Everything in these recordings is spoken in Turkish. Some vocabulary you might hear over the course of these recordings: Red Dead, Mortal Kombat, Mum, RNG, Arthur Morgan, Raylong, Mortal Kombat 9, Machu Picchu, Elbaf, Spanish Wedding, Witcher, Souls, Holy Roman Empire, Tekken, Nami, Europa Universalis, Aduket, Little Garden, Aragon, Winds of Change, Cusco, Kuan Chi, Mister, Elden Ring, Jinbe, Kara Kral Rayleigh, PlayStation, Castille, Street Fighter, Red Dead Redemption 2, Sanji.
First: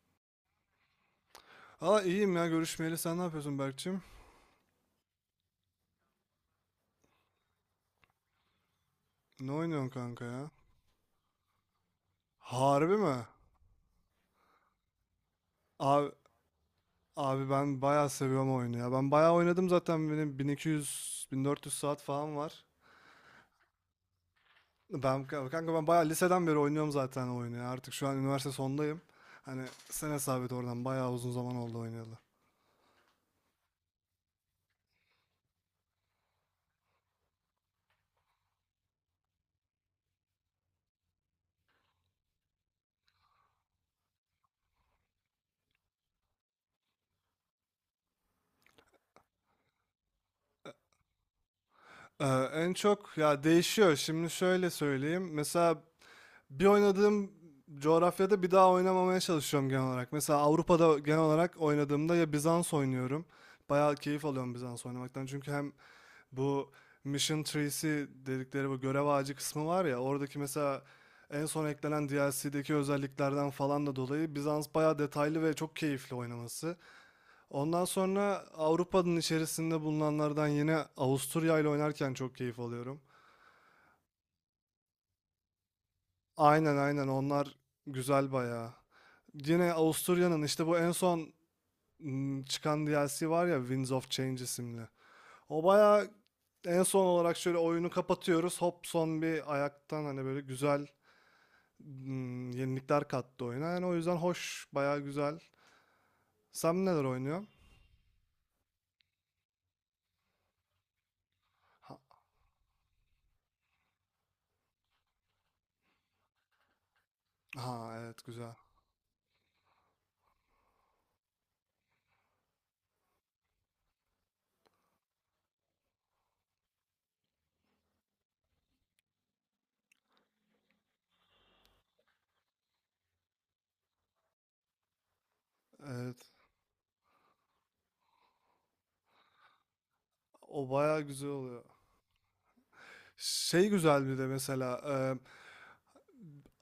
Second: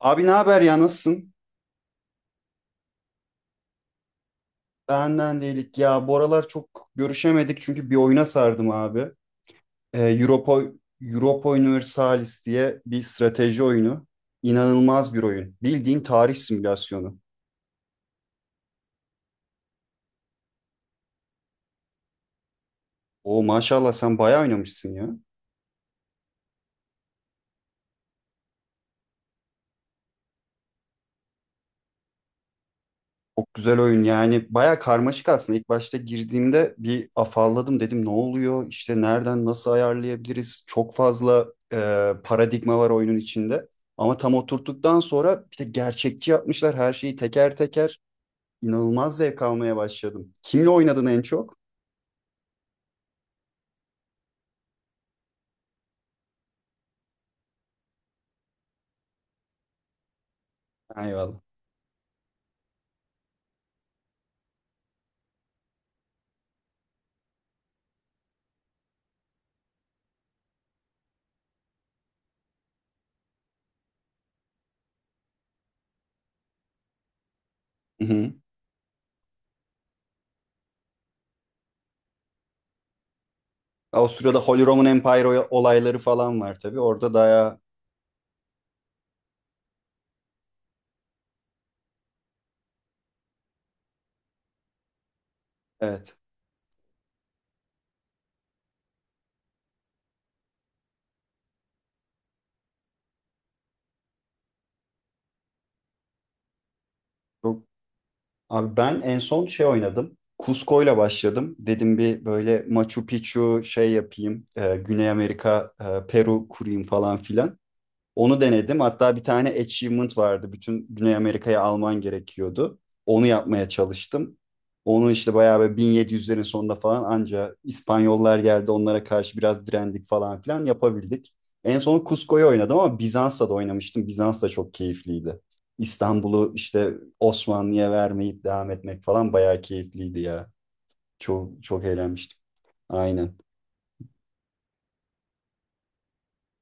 Abi, ne haber ya, nasılsın? Hala iyiyim ya görüşmeyeli. Sen ne yapıyorsun Berkçim? Benden değilik ya. Bu aralar çok görüşemedik çünkü bir oyuna sardım abi. Ne oynuyorsun kanka ya? Europa, Europa Universalis diye Harbi bir mi? strateji oyunu. İnanılmaz bir oyun. Bildiğin Abi, tarih simülasyonu. abi, ben bayağı seviyorum oyunu ya. Ben bayağı oynadım zaten benim 1200-1400 saat falan var. O maşallah, sen bayağı oynamışsın ya. Kanka ben bayağı liseden beri oynuyorum zaten o oyunu ya. Artık şu an üniversite sondayım. Hani sen hesap et oradan bayağı uzun zaman oldu oynayalı. Çok güzel oyun yani, baya karmaşık aslında. İlk başta girdiğimde bir afalladım, dedim ne oluyor işte, nereden nasıl ayarlayabiliriz, çok fazla paradigma var oyunun içinde, ama tam oturttuktan sonra, bir de gerçekçi yapmışlar her şeyi teker teker, inanılmaz zevk almaya başladım. Kimle oynadın en çok? Ee, En çok ya değişiyor. Şimdi şöyle söyleyeyim. Mesela bir oynadığım coğrafyada bir daha oynamamaya çalışıyorum genel olarak. Mesela Avrupa'da Ha, genel eyvallah. olarak oynadığımda ya Bizans oynuyorum. Bayağı keyif alıyorum Bizans oynamaktan. Çünkü hem bu Mission Trees'i dedikleri bu görev ağacı kısmı var ya oradaki, mesela en son eklenen DLC'deki özelliklerden falan da dolayı Bizans bayağı detaylı ve çok keyifli oynaması. Ondan Hı hı. sonra Avrupa'nın içerisinde bulunanlardan yine Avusturya ile oynarken çok keyif alıyorum. O sırada Holy Roman Empire olayları falan var Aynen tabii aynen orada. onlar Daha güzel bayağı. Yine Avusturya'nın işte bu en son çıkan DLC var ya Winds of Change isimli. O bayağı evet, en son olarak şöyle oyunu kapatıyoruz. Hop son bir ayaktan hani böyle güzel yenilikler kattı oyuna. Yani o yüzden hoş, bayağı güzel. Sen neler oynuyorsun? çok. Abi, ben en son şey oynadım. Cusco'yla başladım. Ha, Dedim bir böyle Machu Picchu şey yapayım. Güney Amerika, Peru kurayım falan filan. ha, evet, Onu güzel. denedim. Hatta bir tane achievement vardı. Bütün Güney Amerika'ya alman gerekiyordu. Onu yapmaya çalıştım. Onu işte bayağı böyle 1700'lerin sonunda falan anca İspanyollar geldi, onlara karşı biraz direndik falan filan yapabildik. En son Cusco'yu oynadım ama Bizans'ta da oynamıştım. Bizans da çok keyifliydi. Evet. İstanbul'u işte Osmanlı'ya vermeyip devam etmek falan bayağı keyifliydi ya. O bayağı güzel oluyor. Çok çok eğlenmiştim. Aynen. Şey, güzel bir de mesela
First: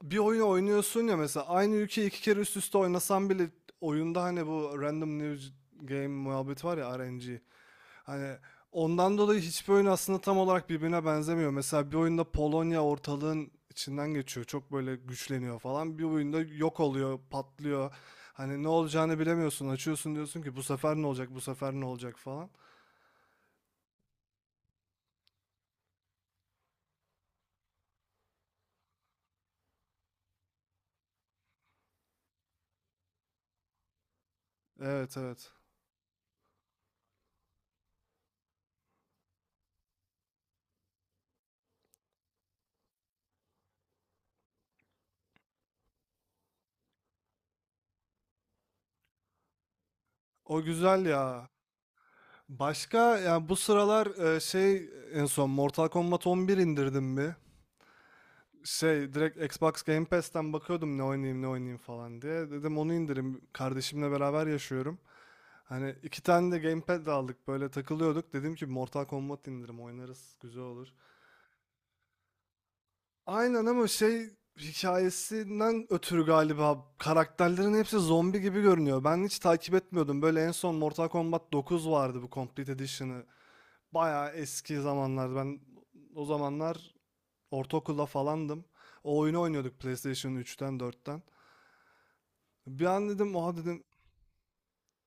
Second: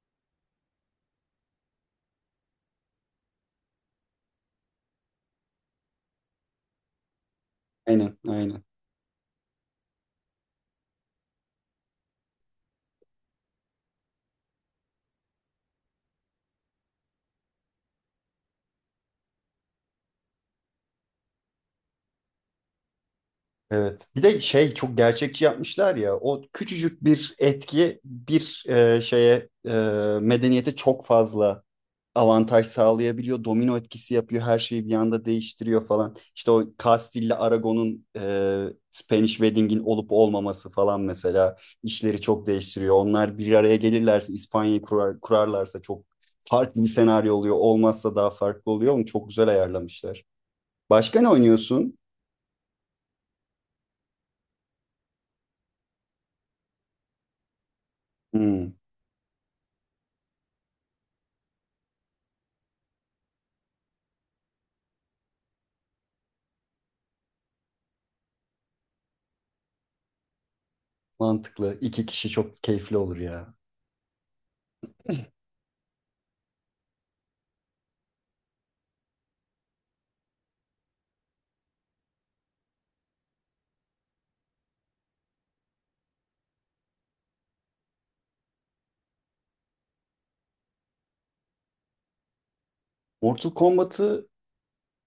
bir oyunu oynuyorsun ya, mesela aynı ülkeyi iki kere üst üste oynasan bile oyunda hani bu random new game muhabbeti var ya, RNG. Aynen, Hani aynen. ondan dolayı hiçbir oyun aslında tam olarak birbirine benzemiyor. Mesela bir oyunda Polonya ortalığın içinden geçiyor. Çok böyle güçleniyor falan. Bir oyunda yok oluyor, patlıyor. Hani ne olacağını bilemiyorsun. Açıyorsun diyorsun ki bu sefer ne olacak, bu sefer ne olacak falan. Evet. Bir de şey, çok gerçekçi yapmışlar ya. O küçücük bir etki bir şeye medeniyete çok fazla avantaj sağlayabiliyor. Domino etkisi yapıyor. Her şeyi bir Evet, anda evet. değiştiriyor falan. İşte o Castille'le Aragon'un Spanish Wedding'in olup olmaması falan mesela işleri çok değiştiriyor. Onlar bir araya gelirlerse İspanya'yı kurar, kurarlarsa çok farklı bir senaryo oluyor. Olmazsa daha farklı oluyor. Onu çok güzel ayarlamışlar. O güzel Başka ne ya. oynuyorsun? Başka yani bu sıralar şey, en son Mortal Kombat 11 indirdim bir. Hmm, Şey, direkt Xbox Game Pass'ten bakıyordum ne oynayayım ne oynayayım falan diye. Dedim onu indireyim. Kardeşimle beraber yaşıyorum. Hani iki tane de gamepad de aldık, böyle takılıyorduk. Dedim ki Mortal Kombat indirim oynarız, güzel olur. mantıklı. İki kişi çok keyifli olur ya. Aynen, ama şey, hikayesinden ötürü galiba karakterlerin hepsi zombi gibi görünüyor. Ben hiç takip etmiyordum. Böyle en son Mortal Kombat 9 vardı, bu Complete Edition'ı. Bayağı eski zamanlar. Ben o zamanlar ortaokulda falandım. O oyunu oynuyorduk PlayStation 3'ten, 4'ten. Bir an dedim Mortal oha, dedim. Kombat'ı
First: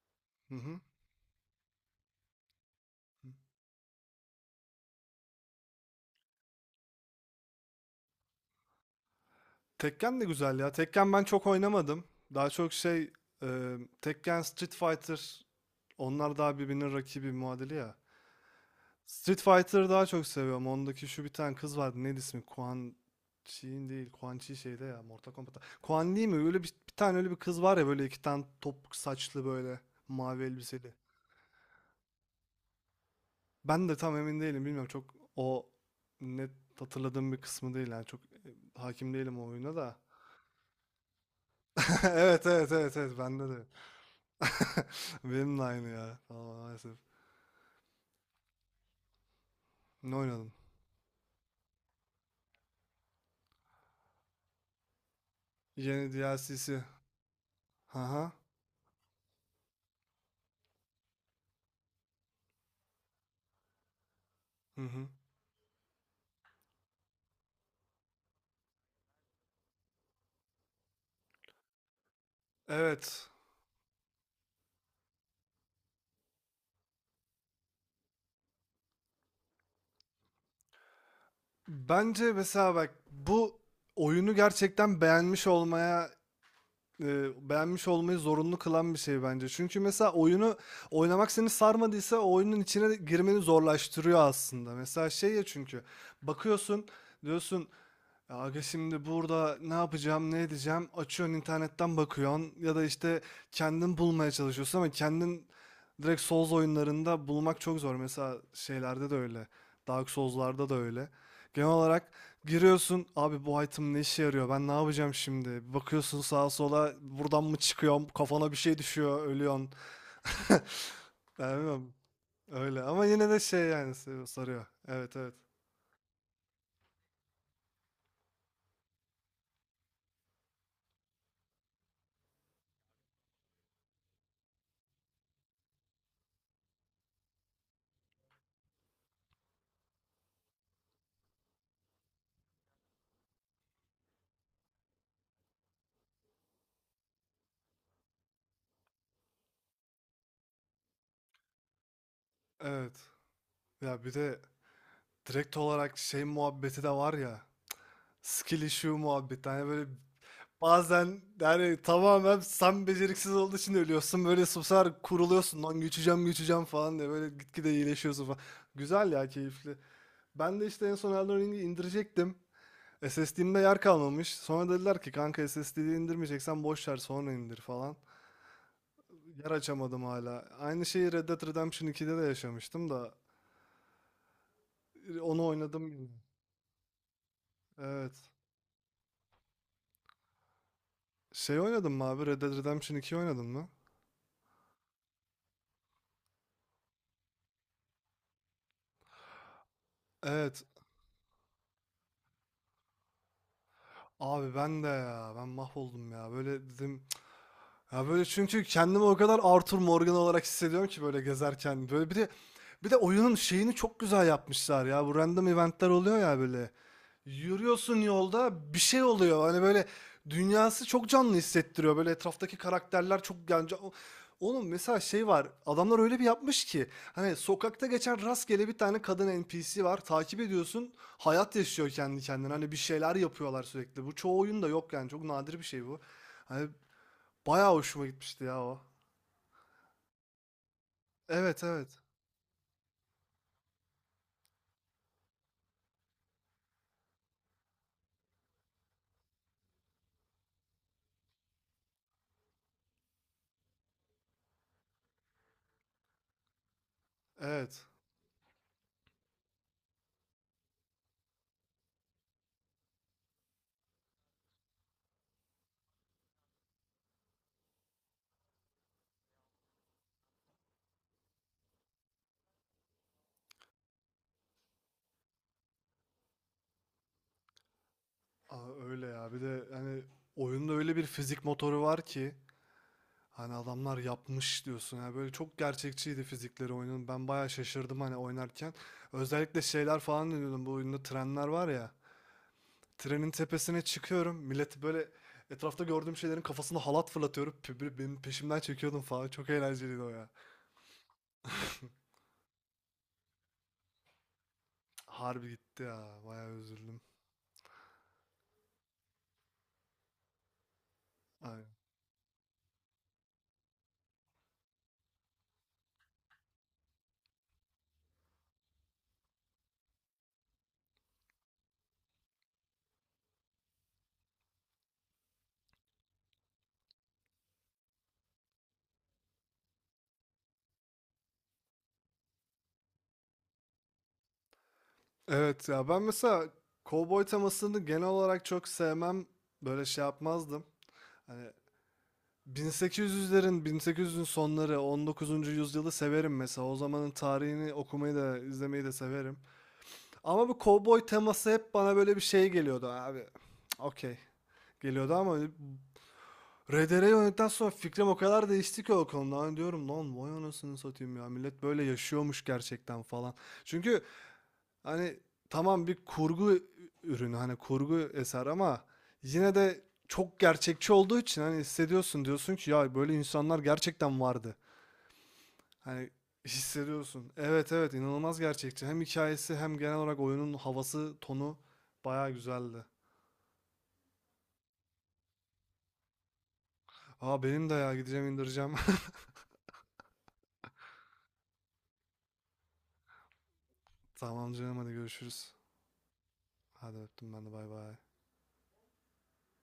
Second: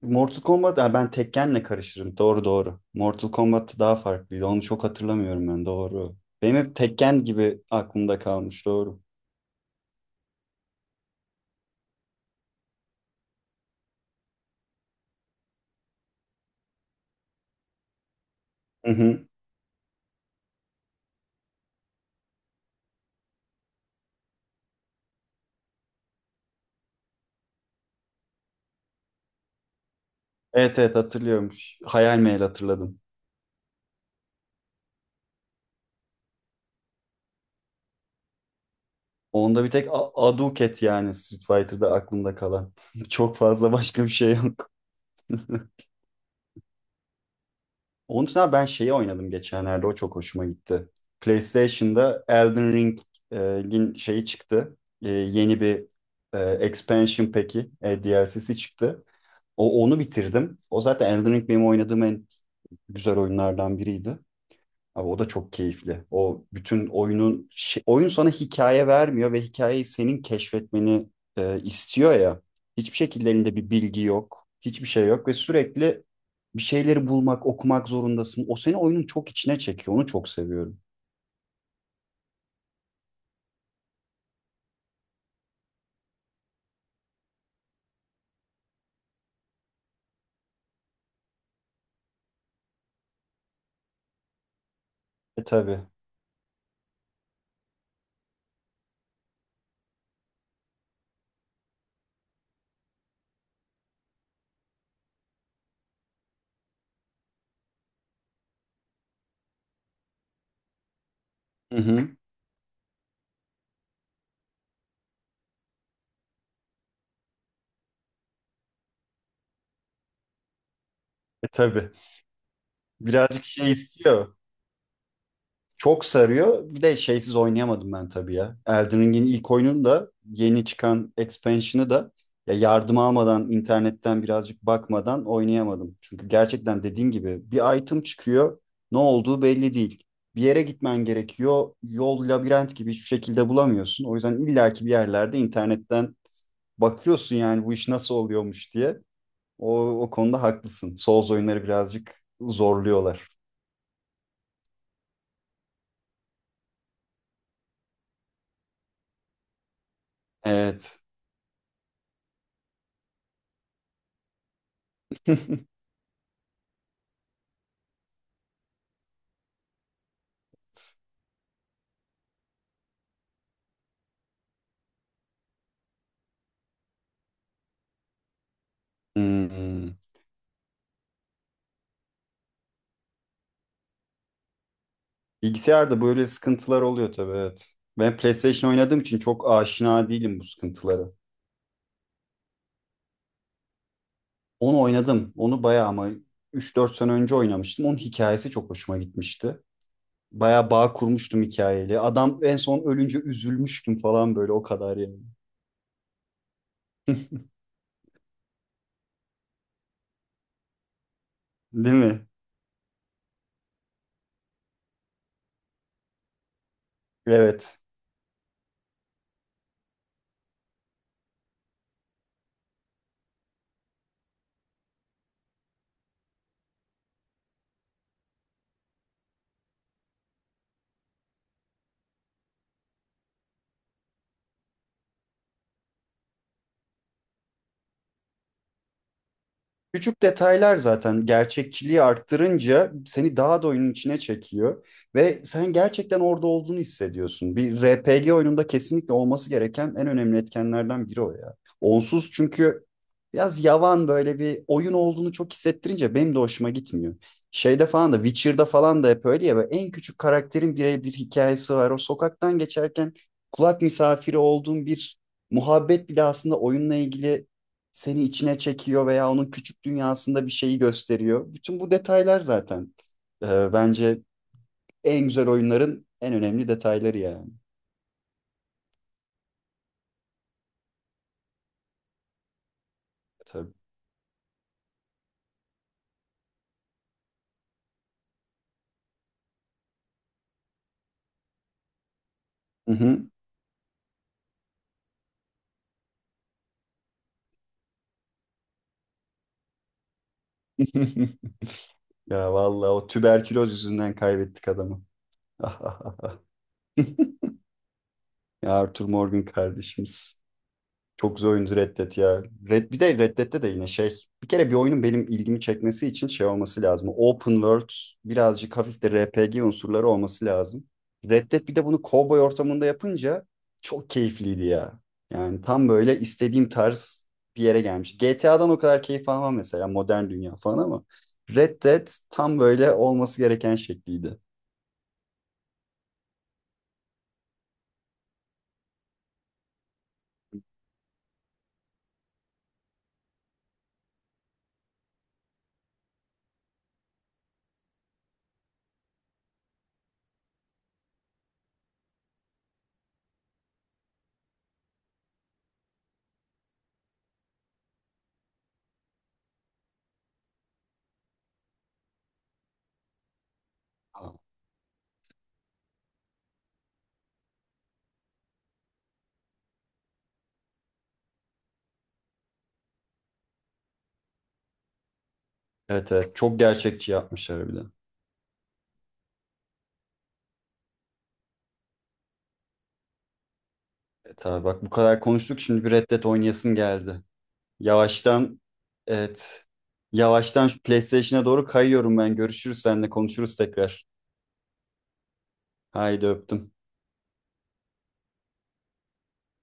Mortal Hı Kombat, hı. ha, ben Tekken'le karıştırdım. Doğru doğru. Mortal Kombat daha farklıydı. Onu çok hatırlamıyorum ben. Doğru. Benim hep Tekken gibi aklımda kalmış. Doğru. Tekken de güzel ya. Tekken ben çok oynamadım. Daha çok şey, Tekken, Street Fighter, onlar daha birbirinin rakibi, muadili ya. Hı hı. Street Fighter'ı daha çok seviyorum. Ondaki şu bir tane kız vardı. Neydi ismi? Kuan Chi'in değil. Kuan Chi şeyde ya. Mortal Kombat'ta. Kuan Li mi? Öyle bir tane öyle bir kız var ya, böyle iki tane topuk saçlı, böyle mavi Evet elbiseli. evet, hatırlıyorum. Hayal meyal hatırladım. Ben de tam emin değilim. Bilmiyorum, çok o net hatırladığım bir kısmı değil yani. Çok hakim değilim o Onda bir oyuna tek da. Aduket yani, Street Fighter'da aklımda Evet evet kalan. evet evet Çok bende de. fazla başka bir şey yok. Benim de aynı ya. Tamam, maalesef. Onun için abi, ben şeyi oynadım geçenlerde. O Ne çok hoşuma oynadın? gitti. PlayStation'da Elden Ring'in şeyi çıktı. Yeni bir Yeni e, DLC'si. expansion peki. E, Haha. DLC'si çıktı. Onu bitirdim. O zaten Elden Ring benim oynadığım en güzel oyunlardan biriydi. Hı hı. Abi, o da çok keyifli. O bütün oyunun oyun sana hikaye vermiyor ve hikayeyi senin keşfetmeni istiyor ya. Hiçbir Evet. şekilde elinde bir bilgi yok. Hiçbir şey yok ve sürekli bir şeyleri bulmak, okumak zorundasın. O seni oyunun çok içine çekiyor. Onu çok seviyorum. Bence mesela bak, bu oyunu gerçekten beğenmiş olmaya e, beğenmiş olmayı zorunlu kılan bir şey bence. Çünkü mesela oyunu oynamak seni sarmadıysa o oyunun içine girmeni zorlaştırıyor aslında. Mesela şey ya, E tabii. çünkü bakıyorsun, diyorsun, ya aga şimdi burada ne yapacağım, ne edeceğim? Açıyorsun internetten bakıyorsun ya da işte kendin bulmaya çalışıyorsun, ama kendin direkt Souls oyunlarında bulmak çok zor. Mesela şeylerde de öyle. Dark Souls'larda da öyle. Genel Hı hı. olarak giriyorsun, abi bu item ne işe yarıyor? Ben ne yapacağım şimdi? Bir bakıyorsun sağa sola, buradan mı çıkıyorum? Kafana bir şey düşüyor, ölüyorsun. E Ben tabii. bilmiyorum. Öyle, ama yine de Birazcık şey şey yani, istiyor. sarıyor. Evet, evet. Çok sarıyor. Bir de şeysiz oynayamadım ben tabii ya. Elden Ring'in ilk oyununu da, yeni çıkan expansion'ı da ya, yardım almadan, internetten birazcık bakmadan oynayamadım. Çünkü gerçekten dediğin gibi bir item çıkıyor, ne olduğu belli değil. Bir yere gitmen gerekiyor. Yol labirent gibi, hiçbir şekilde bulamıyorsun. O yüzden illaki bir yerlerde internetten bakıyorsun yani bu iş nasıl oluyormuş diye. O konuda haklısın. Souls oyunları birazcık Evet. zorluyorlar. Ya bir de direkt olarak şey muhabbeti de var ya. Skill issue muhabbeti. Hani böyle Evet. bazen yani tamamen sen beceriksiz olduğu için ölüyorsun. Böyle susar kuruluyorsun. Lan güçeceğim falan diye. Böyle gitgide iyileşiyorsun falan. Güzel ya, keyifli. Ben de işte en son Elden Ring'i indirecektim. SSD'imde yer kalmamış. Sonra dediler ki kanka SSD'yi indirmeyeceksen boş ver, sonra indir falan. Yer Hmm. açamadım hala. Aynı şeyi Red Dead Redemption 2'de de yaşamıştım da. Onu oynadım Bilgisayarda yine. böyle sıkıntılar oluyor tabii, evet. Ben Evet. PlayStation oynadığım için çok aşina değilim bu sıkıntılara. Şey, oynadın mı abi? Red Dead Redemption 2 oynadın mı? Onu oynadım. Onu bayağı ama üç dört sene önce oynamıştım. Onun hikayesi çok hoşuma gitmişti. Evet. Bayağı bağ kurmuştum hikayeyle. Adam en son ölünce üzülmüştüm falan, böyle Abi o ben de kadar yani. ya. Ben mahvoldum ya. Böyle dedim. Ya böyle, çünkü kendimi o kadar Arthur Morgan olarak hissediyorum ki böyle gezerken. Değil Böyle bir mi? de bir de oyunun şeyini çok güzel yapmışlar ya. Bu random eventler oluyor ya böyle. Evet. Yürüyorsun yolda bir şey oluyor. Hani böyle dünyası çok canlı hissettiriyor. Böyle etraftaki karakterler çok yani oğlum mesela şey var. Adamlar öyle bir yapmış ki hani sokakta geçen rastgele bir tane kadın NPC var. Takip ediyorsun. Hayat yaşıyor kendi kendine. Hani bir şeyler yapıyorlar sürekli. Bu çoğu oyunda yok yani. Çok nadir bir şey bu. Hani bayağı hoşuma gitmişti ya o. Küçük detaylar zaten Evet, evet. gerçekçiliği arttırınca seni daha da oyunun içine çekiyor ve sen gerçekten orada olduğunu hissediyorsun. Bir RPG oyununda kesinlikle olması gereken en önemli etkenlerden biri o ya. Onsuz çünkü biraz yavan, böyle bir oyun olduğunu çok hissettirince benim de hoşuma gitmiyor. Evet. Şeyde falan da, Witcher'da falan da hep öyle ya, böyle en küçük karakterin birebir hikayesi var. O sokaktan geçerken kulak misafiri olduğun bir muhabbet bile aslında oyunla ilgili seni içine çekiyor veya onun küçük dünyasında bir şeyi gösteriyor. Bütün bu detaylar zaten bence en güzel oyunların en önemli detayları yani. Aa, öyle ya. Bir de hani oyunda öyle bir fizik motoru var ki, hani Tabii. adamlar yapmış diyorsun ya, böyle çok gerçekçiydi fizikleri oyunun. Ben bayağı şaşırdım hani oynarken. Özellikle şeyler falan diyordum, bu oyunda trenler var ya. Hı hı. Trenin tepesine çıkıyorum. Milleti böyle etrafta gördüğüm şeylerin kafasına halat fırlatıyorum. Böyle benim peşimden çekiyordum falan. Çok eğlenceliydi o ya. Ya vallahi, o tüberküloz yüzünden kaybettik adamı. Harbi gitti ya. Bayağı üzüldüm. Ya, Arthur Morgan kardeşimiz. Çok güzel Aynen. oyundu Red Dead ya. Red, bir de Red Dead'de de yine şey. Bir kere bir oyunun benim ilgimi çekmesi için şey olması lazım. Open world, birazcık hafif de R P G unsurları olması lazım. Red Dead bir de bunu cowboy ortamında yapınca çok keyifliydi ya. Yani tam böyle istediğim tarz bir yere gelmiş. G T A'dan o kadar keyif almam mesela, modern dünya falan, ama Red Dead tam böyle olması gereken şekliydi. Evet ya, ben mesela kovboy temasını genel olarak çok sevmem. Böyle şey yapmazdım. Hani 1800'lerin, 1800'ün sonları, 19. yüzyılı severim mesela. O zamanın tarihini okumayı da, izlemeyi de severim. Ama bu kovboy teması hep bana böyle bir şey geliyordu abi. Cık, okey. Geliyordu ama RDR'yi oynadıktan sonra fikrim o kadar değişti ki o konuda. Hani diyorum lan vay anasını satayım ya. Millet böyle yaşıyormuş gerçekten falan. Çünkü hani tamam bir kurgu ürünü, hani kurgu eser, ama yine de çok gerçekçi olduğu için hani hissediyorsun, diyorsun ki ya böyle insanlar gerçekten vardı. Hani Evet evet, çok gerçekçi hissediyorsun. yapmışlar Evet, bir de. evet, inanılmaz gerçekçi. Hem hikayesi hem genel olarak oyunun havası, tonu bayağı güzeldi. Evet abi, bak bu kadar konuştuk, şimdi bir Red Dead oynayasım geldi. Aa, benim de ya, gideceğim Yavaştan, indireceğim. evet. Yavaştan şu PlayStation'a doğru kayıyorum ben. Görüşürüz, seninle konuşuruz tekrar. Tamam canım, hadi görüşürüz. Haydi öptüm. Hadi öptüm, ben de, bay bay.